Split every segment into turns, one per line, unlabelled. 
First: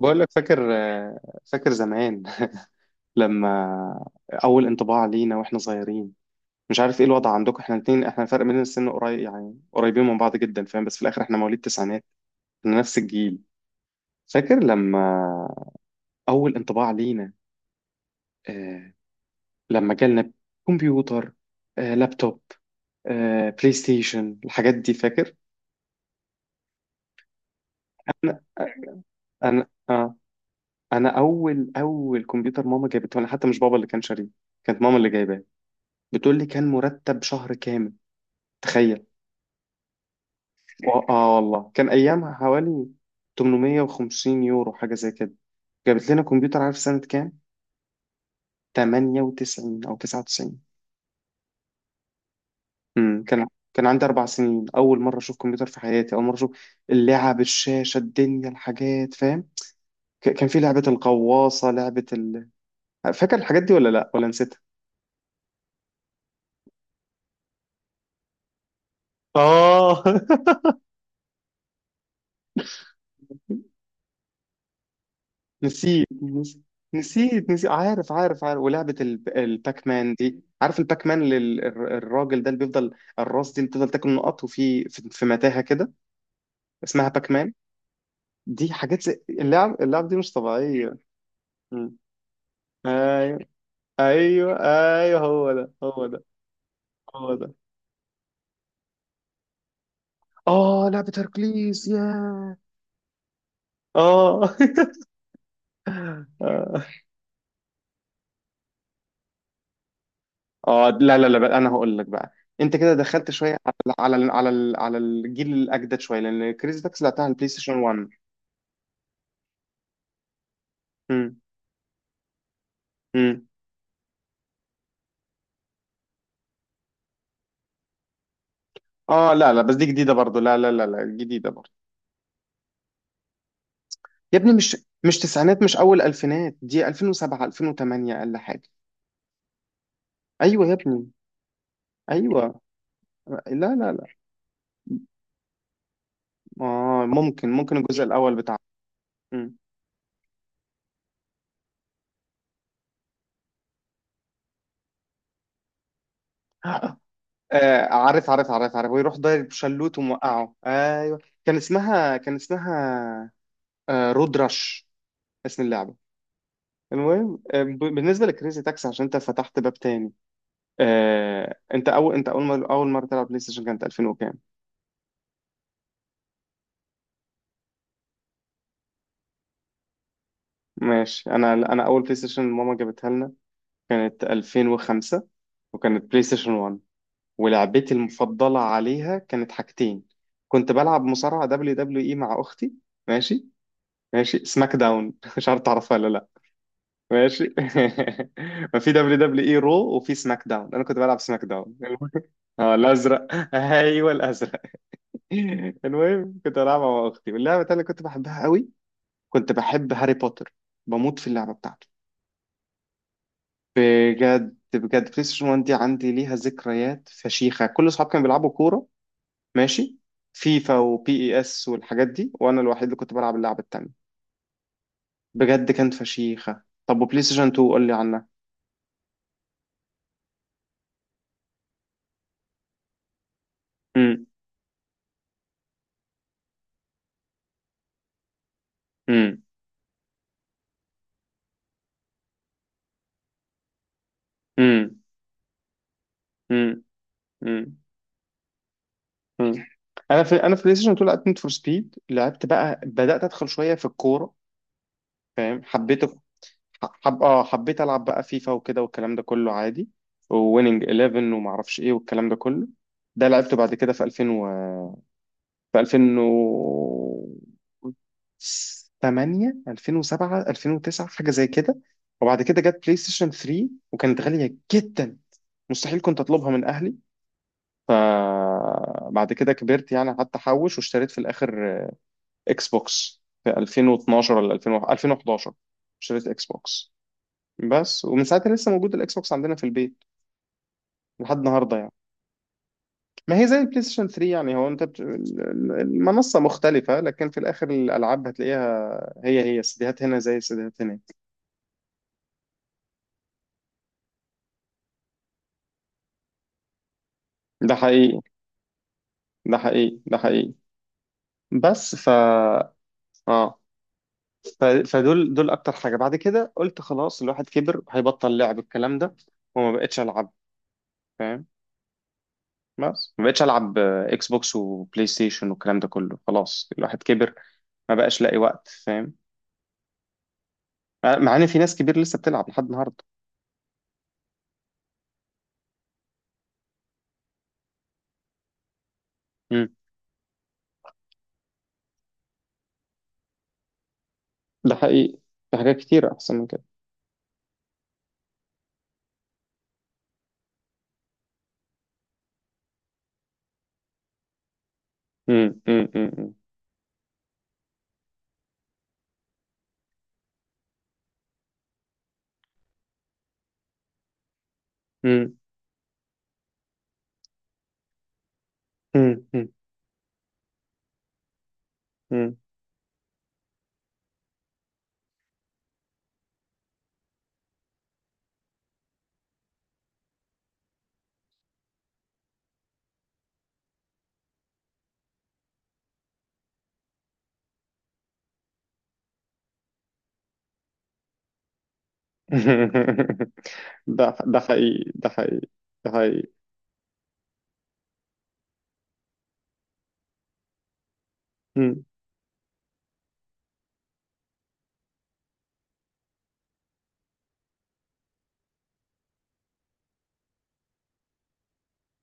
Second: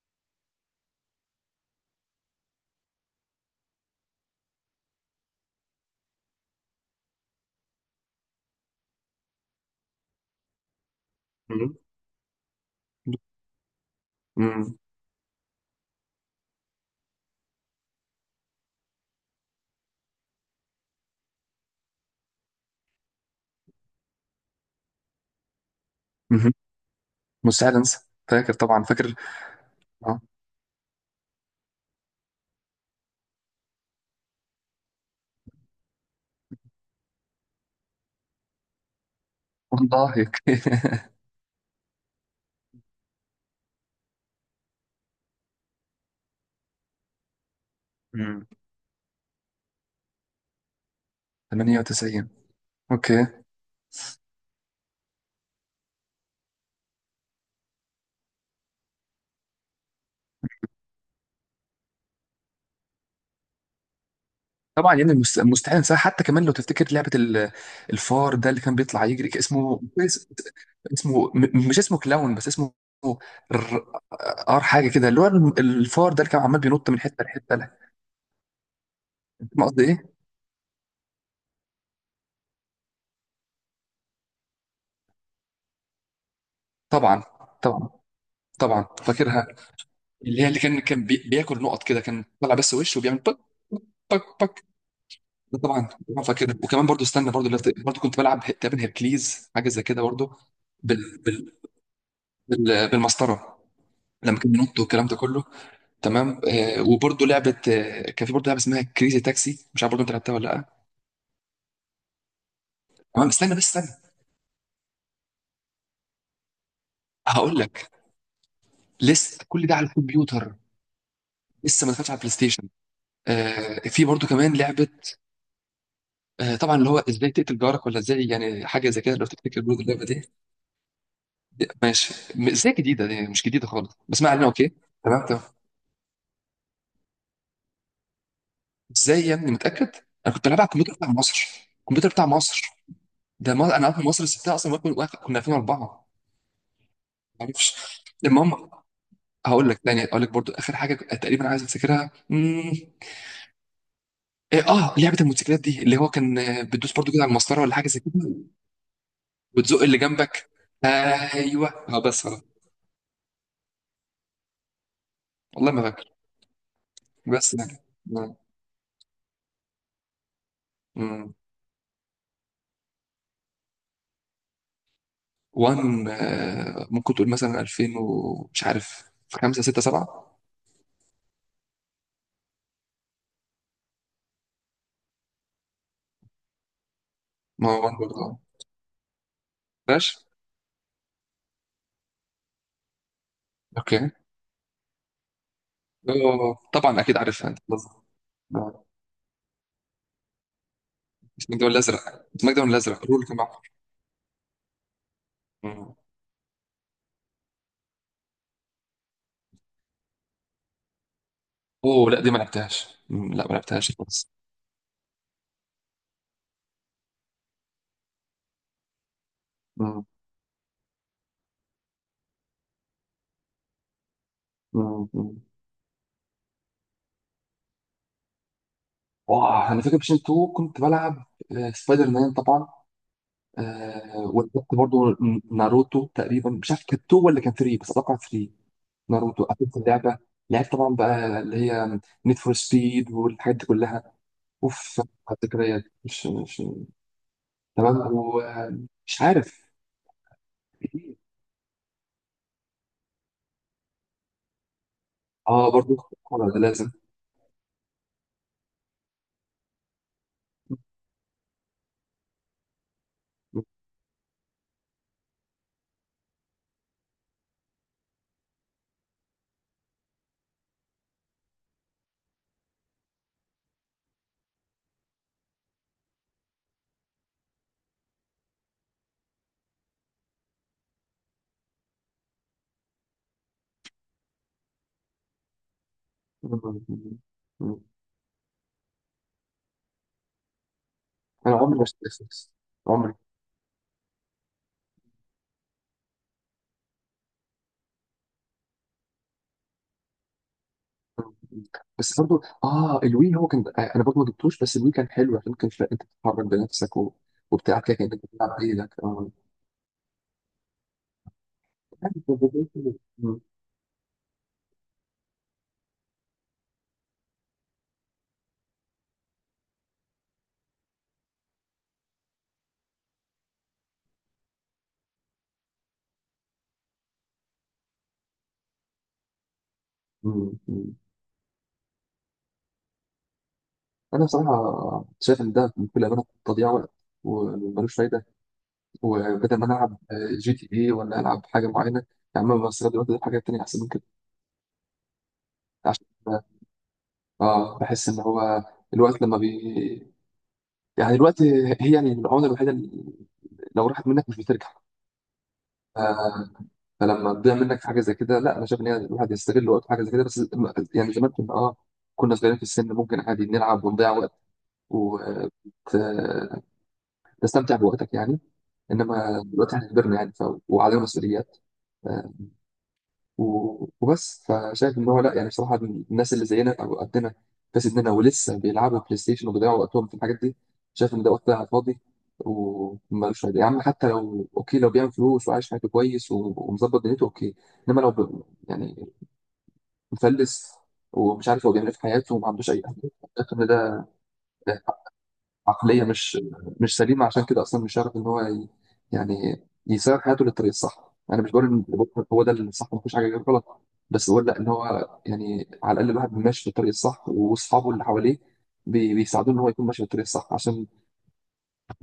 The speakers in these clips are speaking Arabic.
بقول لك فاكر زمان لما اول انطباع لينا واحنا صغيرين. مش عارف ايه الوضع عندكم، احنا الاثنين، احنا فرق بيننا السن قريب، يعني قريبين من بعض جدا فاهم، بس في الاخر احنا مواليد
مم.
تسعينات، احنا نفس الجيل. فاكر
مم.
لما اول انطباع لينا، آه لما جالنا كمبيوتر، لابتوب، بلاي ستيشن، الحاجات دي فاكر.
مم. مستحيل انسى.
انا
فاكر طبعا، فاكر.
انا آه
اه
انا اول كمبيوتر ماما جابته، انا حتى مش بابا اللي كان شاريه، كانت ماما اللي جايباه. بتقول لي كان مرتب شهر كامل، تخيل.
والله هيك.
والله كان ايامها حوالي 850 يورو حاجه زي كده. جابت لنا كمبيوتر، عارف سنه كام؟
مم.
98 او 99.
98.
امم
اوكي.
كان كان عندي اربع سنين، اول مره اشوف كمبيوتر في حياتي، اول مره اشوف اللعب، الشاشه، الدنيا، الحاجات فاهم. كان في لعبه الغواصه، لعبه فاكر الحاجات دي ولا لا، ولا نسيتها؟
طبعا يعني مستحيل انساها، حتى كمان لو تفتكر الفار ده اللي كان بيطلع يجري، كان اسمه
اه
اسمه مش اسمه كلاون، بس اسمه ر- ار، حاجه كده، اللي هو
نسيت
الفار ده اللي كان
نس-
عمال بينط من حته
نسيت
لحته.
نسيت
لا،
عارف عارف عارف. ولعبة
ما قصدي
الباك مان
ايه.
دي، عارف الباك مان؟ الراجل ده اللي بيفضل، الراس دي اللي بتفضل تاكل نقط، وفي في في متاهة كده، اسمها
طبعا
باك مان.
طبعا،
دي
طبعا
حاجات، زي
فاكرها.
اللعب دي مش
اللي هي اللي كان
طبيعية.
كان بياكل نقط
مم.
كده، كان طلع بس وشه وبيعمل بك
ايوه،
بك
ايوه،
بك.
ايوه، هو
ده
ده،
طبعا
هو ده،
طبعا فاكر، وكمان برضو استنى،
هو
برضو
ده.
برضو كنت بلعب تقريبا هيركليز، حاجه زي كده برضو.
اه، لعبة
بال بال
هركليس يا،
بالمسطره، لما كان
اه
بينط والكلام ده كله. تمام. آه وبرضو لعبه، آه كان في برضو لعبه اسمها كريزي تاكسي، مش عارف برضو انت لعبتها ولا لا.
اه، لا لا لا بقى، انا هقول لك بقى. انت كده
تمام،
دخلت
استنى
شويه
بس
على
استنى،
على الجيل الاجدد شويه، لان كريزي تاكسي لعبتها على البلاي
هقول
ستيشن
لك.
1.
لسه كل ده على الكمبيوتر،
امم،
لسه ما دخلتش على البلاي ستيشن.
امم.
آه في برضو كمان لعبه، آه طبعا، اللي هو ازاي تقتل جارك ولا ازاي، يعني حاجه زي كده، لو
اه لا
تفتكر
لا، بس
برضو
دي
اللعبه
جديده
دي.
برضو، لا لا لا لا، جديده برضو.
ماشي، ازاي جديده؟ دي مش جديده خالص، بس ما
يا
علينا
ابني،
اوكي.
مش
تمام تمام.
تسعينات، مش اول الفينات، دي 2007 2008 اقل حاجه.
ازاي يا ابني متاكد؟ انا كنت لعبها على
ايوه يا
الكمبيوتر
ابني،
بتاع مصر، الكمبيوتر بتاع
ايوه.
مصر ده.
لا
ما انا
لا
عارف
لا،
مصر سبتها اصلا، كنا 2004.
اه
ما
ممكن
اعرفش.
الجزء الاول بتاع.
المهم،
امم
هقول لك تاني، هقول لك برضو اخر حاجه تقريبا عايز افتكرها. إيه، اه لعبه الموتوسيكلات دي، اللي هو كان آه، بتدوس برضو كده على المسطره ولا
آه،
حاجه زي
عارف
كده،
عارف عارف عارف، ويروح ضارب
وتزق
شلوت
اللي جنبك.
وموقعه، ايوه. كان
ايوه اه،
اسمها
بس
كان
آه.
اسمها آه رود رش، اسم
والله ما
اللعبة.
فاكر.
المهم،
بس يعني.
بالنسبة
مم.
لكريزي تاكسي، عشان انت فتحت باب تاني.
مم.
انت اول، انت اول مرة اول مرة تلعب بلاي ستيشن كانت 2000 وكام؟
وان آه، ممكن تقول مثلا 2000 ومش عارف، 5 6 7.
ماشي، انا اول بلاي ستيشن ماما جابتها لنا كانت 2005، وكانت بلاي ستيشن 1.
ما هو
ولعبتي
وان برضه آه.
المفضلة عليها كانت حاجتين.
ماشي.
كنت بلعب مصارعة دبليو دبليو اي مع اختي، ماشي؟
اوكي.
ماشي، سماك داون مش عارف تعرفها ولا لا.
اه طبعا اكيد عارفها،
ماشي
انت لازم.
ما
آه.
في دبليو دبليو اي رو، وفي سماك داون، انا كنت بلعب سماك
اسمك ده ولا
داون
الازرق؟ اسمك ده ولا
اه
الازرق
الازرق،
رول كان معاك؟
ايوه الازرق
مم.
المهم، كنت بلعبها مع اختي. واللعبه التانيه اللي كنت بحبها قوي، كنت بحب هاري بوتر، بموت في اللعبه بتاعته.
اوه لا، دي ما لعبتهاش، مم، لا ما لعبتهاش خالص.
بجد بجد، بلاي ستيشن 1 دي عندي ليها ذكريات فشيخه. كل اصحابي كانوا بيلعبوا كوره، ماشي؟
مم،
فيفا وبي اي اس والحاجات دي، وانا الوحيد اللي كنت بلعب اللعبه التانيه.
مم، مم.
بجد كانت فشيخه. طب وبلاي ستيشن 2، قول لي عنها.
واه انا فاكر بيشن 2، كنت بلعب آه، سبايدر مان طبعا. آه،
امم
ولعبت برضه ناروتو تقريبا، مش عارف كانت 2 ولا كان 3، بس اتوقع 3. ناروتو قفلت اللعبه. لعبت طبعا بقى اللي هي نيد فور سبيد والحاجات دي كلها.
امم
اوف، على الذكريات، مش.
امم مم.
تمام، ومش عارف.
مم. انا في بلاي ستيشن 2 لعبت نيد فور سبيد. لعبت بقى، بدات ادخل شويه في الكوره فاهم،
اه برضو
حبيت،
الكورة ده لازم.
حب اه حبيت العب بقى فيفا وكده والكلام ده كله عادي. وويننج 11 وما اعرفش ايه والكلام ده كله، ده لعبته
مم.
بعد كده في 2008، 2007، 2009، حاجه زي كده. وبعد كده جت بلاي ستيشن 3، وكانت غاليه جدا، مستحيل كنت اطلبها من اهلي. بعد كده كبرت يعني، قعدت احوش، واشتريت في الاخر اكس بوكس في 2012 ولا 2000 2011، اشتريت اكس بوكس
مم. مم.
بس. ومن ساعتها لسه موجود الاكس بوكس عندنا في البيت لحد
انا
النهارده
عمري ما
يعني.
اشتريت فيكس، عمري.
ما هي زي البلاي ستيشن 3 يعني، هو انت المنصه مختلفه، لكن في الاخر الالعاب هتلاقيها، هي السيديهات هنا زي السيديهات هناك.
بس برضو اه الوي هو كان آه، انا برضو ما جبتوش، بس الوي كان حلو عشان كان انت بتتحرك بنفسك و...
ده
وبتاع كده، كانك
حقيقي،
بتلعب بايدك اه.
ده حقيقي، ده حقيقي، بس.
مم.
اه فدول دول اكتر حاجه. بعد كده قلت خلاص، الواحد كبر، هيبطل لعب الكلام ده. وما بقتش العب، بس ما بقتش العب اكس بوكس وبلاي ستيشن والكلام ده كله، خلاص الواحد كبر، ما بقاش لاقي وقت فاهم،
مم. مم.
مع ان في ناس كبير لسه بتلعب لحد النهارده.
انا بصراحه شايف ان ده بكل امانه تضييع وقت، وملوش فايده. وبدل ما
امم
انا العب جي تي اي، ولا العب حاجه معينه، يا عم بستغل الوقت ده في حاجات تانيه احسن من كده.
ده حقيقي، في حاجات
عشان
كتير احسن من كده.
اه بحس ان هو الوقت لما بي، يعني دلوقتي، هي يعني العمله الوحيده اللي لو راحت منك مش بترجع.
امم امم
ف-
امم
فلما تضيع منك في حاجه زي كده، لا انا شايف ان هي، الواحد يستغل وقته في حاجه زي كده بس. يعني زمان كنا اه كنا صغيرين في السن، ممكن عادي نلعب ونضيع وقت،
امم
وتستمتع بوقتك يعني.
امم
انما
امم
دلوقتي احنا كبرنا، يعني ف... وعلينا مسؤوليات آه،
أمم.
وبس. فشايف ان هو لا، يعني بصراحه الناس اللي زينا او قدنا، في سننا، ولسه بيلعبوا بلاي ستيشن وبيضيعوا وقتهم في الحاجات دي، شايف ان ده وقت ضايع على الفاضي، ومالوش فايده. يا عم، حتى لو اوكي، لو بيعمل فلوس وعايش حياته كويس ومظبط دنيته، اوكي. انما لو ب... يعني مفلس ومش عارف هو بيعمل ايه في حياته، وما عندوش اي اهداف، شايف ان ده
ده حقيقي، ده حقيقي، ده
عقليه
حقيقي.
مش سليمه. عشان كده اصلا مش عارف ان هو يعني يسير حياته للطريق الصح. انا مش بقول
امم
ان هو ده الصح، ما فيش حاجه غير غلط، بس بقول لا ان هو يعني على الاقل الواحد ماشي في الطريق الصح، واصحابه اللي حواليه بيساعدوه ان هو يكون ماشي في الطريق الصح. عشان،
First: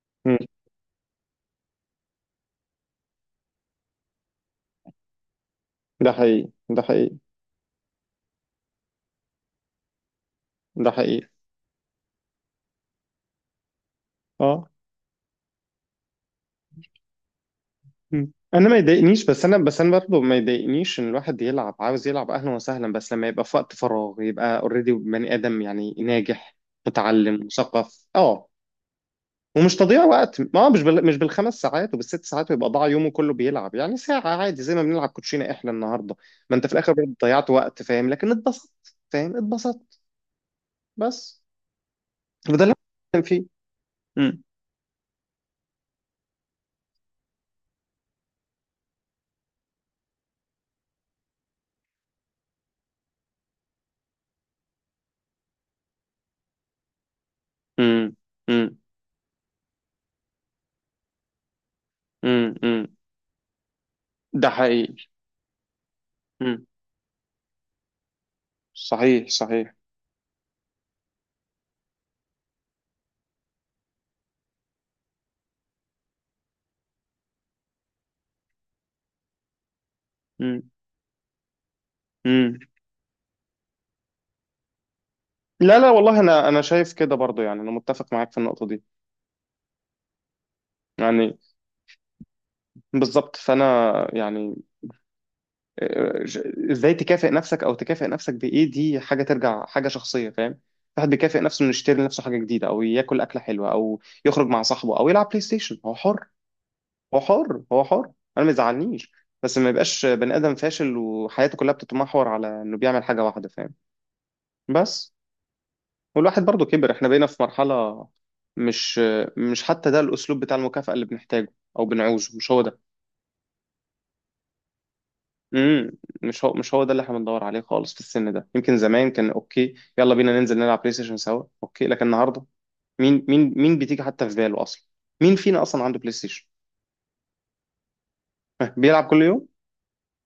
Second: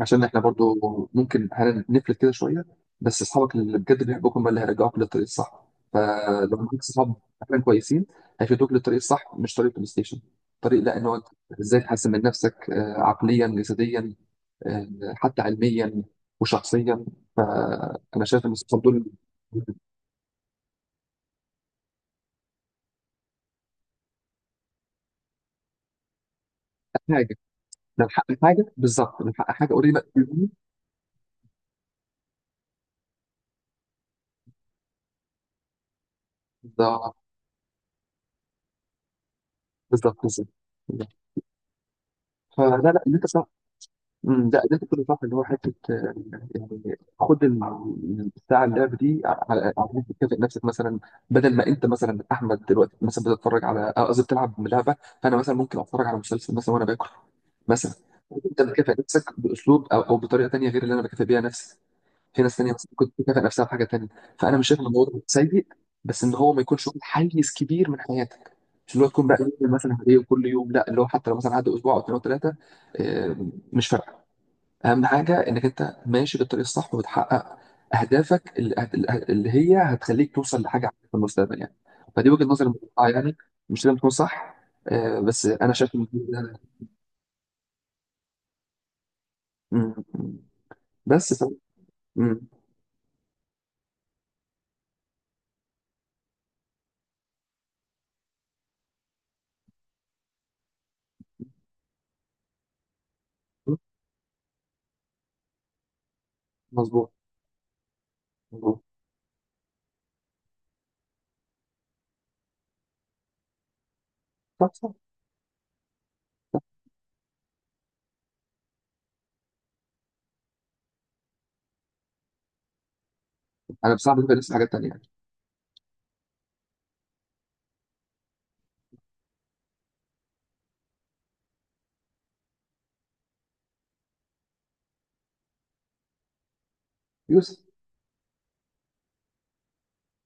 عشان
أمم.
احنا برضو ممكن هنفلت كده شويه، بس اصحابك اللي بجد بيحبوك هم اللي هيرجعوك للطريق الصح.
ده حقيقي،
فلو
ده
معاك صحاب
حقيقي،
فعلا كويسين، هيفيدوك للطريق الصح، مش طريق بلاي ستيشن. طريق
ده
لا ان هو
حقيقي.
ازاي تحسن من نفسك آه، عقليا، جسديا،
اه
آه، حتى علميا، وشخصيا. فانا
مم.
شايف ان
انا ما
الصحاب دول
يضايقنيش، بس انا، بس انا برضه ما يضايقنيش ان الواحد يلعب، عاوز يلعب اهلا وسهلا، بس لما يبقى في وقت فراغ، يبقى اوريدي بني ادم، يعني ناجح،
حاجه،
متعلم، مثقف،
نلحق حاجه، بالظبط نلحق حاجه
ومش
قريبه
تضييع وقت.
مني.
ما هو مش مش بالخمس ساعات وبالست ساعات ويبقى ضاع يومه كله بيلعب. يعني ساعة عادي زي ما بنلعب كوتشينة احنا النهارده، ما انت في الاخر برضه
بالظبط
ضيعت وقت فاهم، لكن اتبسطت فاهم، اتبسطت
بالظبط بالظبط.
بس. وده اللي
فلا لا، اللي
أنا بتكلم
انت
فيه.
صح.
مم.
مم، ده ده كنت صح، اللي هو حته آه، يعني خد الساعه اللعب دي على، على انك تكافئ نفسك مثلا. بدل ما انت مثلا احمد دلوقتي مثلا بتتفرج على آه، قصدي بتلعب لعبه، فانا مثلا ممكن اتفرج على مسلسل مثلا وانا باكل مثلا.
مم.
انت
مم.
بتكافئ نفسك باسلوب او بطريقه تانيه غير اللي انا بكافئ بيها نفسي. في
مم.
ناس تانية
مم.
بس كنت تكافئ نفسها بحاجة تانية.
ده
فأنا مش شايف إن
حقيقي.
الموضوع ده سيء، بس إن هو ما
مم.
يكونش واخد حيز كبير من حياتك. مش اللي هو تكون
صحيح
بقى يوم
صحيح.
مثلا هدية كل يوم، لا اللي هو حتى لو مثلا عدى أسبوع أو اتنين أو تلاتة، آه، مش فارقة. أهم حاجة إنك أنت ماشي بالطريق الصح، وبتحقق أهدافك اللي هي هتخليك
مم.
توصل لحاجة عالية في المستقبل يعني. فدي وجهة
مم.
نظري المتقطعة يعني، مش لازم تكون صح. آه، بس أنا
لا لا
شايف إن
والله، انا
ده-
شايف كده برضو، يعني انا متفق معاك في النقطه دي،
م- م- بس
يعني
ف... م-
بالظبط، فانا يعني ازاي تكافئ نفسك، او تكافئ نفسك بايه، دي حاجه ترجع حاجه شخصيه فاهم. الواحد بيكافئ نفسه انه يشتري لنفسه حاجه جديده، او ياكل اكله حلوه، او يخرج مع صاحبه، او يلعب بلاي ستيشن، هو حر،
مظبوط
هو حر، هو حر، انا ما
مظبوط.
يزعلنيش. بس ما يبقاش بني ادم فاشل، وحياته كلها بتتمحور على انه بيعمل حاجه واحده فاهم.
صح صح.
بس. والواحد برضه كبر، احنا بقينا في مرحلة، مش مش حتى ده الأسلوب بتاع المكافأة اللي بنحتاجه أو بنعوزه، مش هو ده.
أنا بصعب بالنسبة لسه حاجات تانية.
امم مش هو، ده اللي احنا بندور عليه خالص في السن ده. يمكن زمان كان أوكي، يلا بينا ننزل نلعب بلاي ستيشن سوا أوكي، لكن النهاردة مين بتيجي حتى في باله أصلا؟ مين فينا أصلا عنده بلاي ستيشن؟
يوسف؟
ها، بيلعب كل يوم؟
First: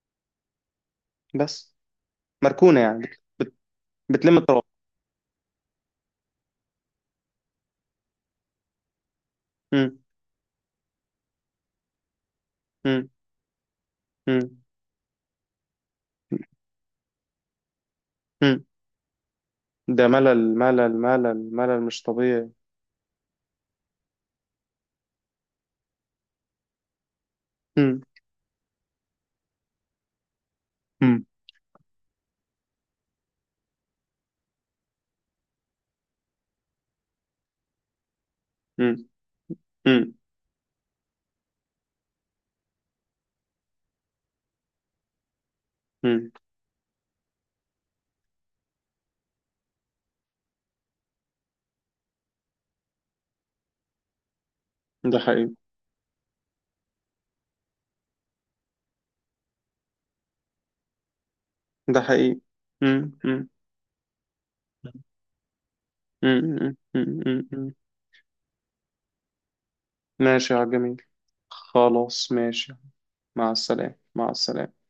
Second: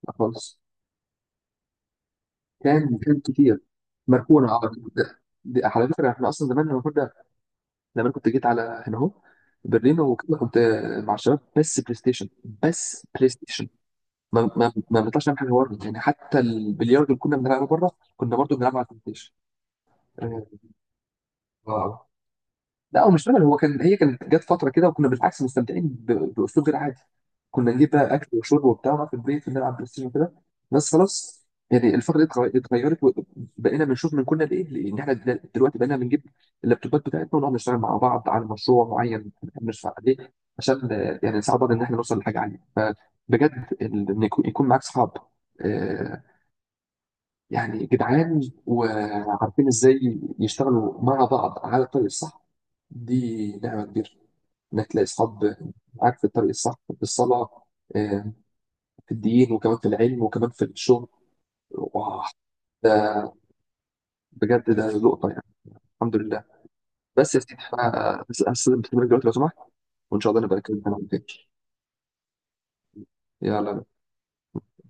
لا خالص.
بس مركونة
كان،
يعني، بت
وكان
بت
كتير
بتلم
مركونة
التراب.
على طول. ده دي على فكرة، احنا أصلا زمان لما كنا، لما أنا كنت جيت على هنا أهو
امم
برلين وكده، كنت مع الشباب بس بلاي ستيشن، بس
امم
بلاي ستيشن. ما
امم
ما ما بنطلعش نعمل حاجة بره يعني. حتى البلياردو اللي كنا بنلعبه بره، كنا برضه
امم
بنلعبه على البلاي ستيشن.
ده ملل، ملل، ملل، ملل مش
آه،
طبيعي.
لا هو مش رجل، هو كان، هي كانت جت فتره كده، وكنا بالعكس مستمتعين باسلوب غير عادي. كنا نجيب بقى اكل وشرب وبتاع، ونقعد في البيت ونلعب بلاي ستيشن كده بس.
امم
خلاص يعني الفتره دي اتغيرت، وبقينا بنشوف من كنا لايه، لان احنا دلوقتي بقينا بنجيب اللابتوبات بتاعتنا، ونقعد نشتغل مع بعض على مشروع
امم
معين بنحب نشتغل عليه، عشان آه، يعني نساعد بعض ان احنا نوصل لحاجه عاليه. فبجد ان يكون معاك صحاب آه،
امم
يعني جدعان، وعارفين ازاي يشتغلوا مع بعض على الطريق الصح، دي نعمة كبيرة. انك تلاقي
ده حقيقي،
اصحاب معاك في الطريق الصح، في الصلاة آه، في الدين، وكمان في العلم، وكمان في الشغل،
ده
واه
حقيقي. مم.
ده،
مم.
بجد ده لقطة يعني. الحمد لله.
مم. مم.
بس يا
مم.
سيدي،
مم.
انا هستلم التليفون دلوقتي لو سمحت، وان شاء الله
ماشي
نبقى
يا
نتكلم
جميل،
عن تاني.
خلاص ماشي، مع
يلا.
السلامة، مع السلامة.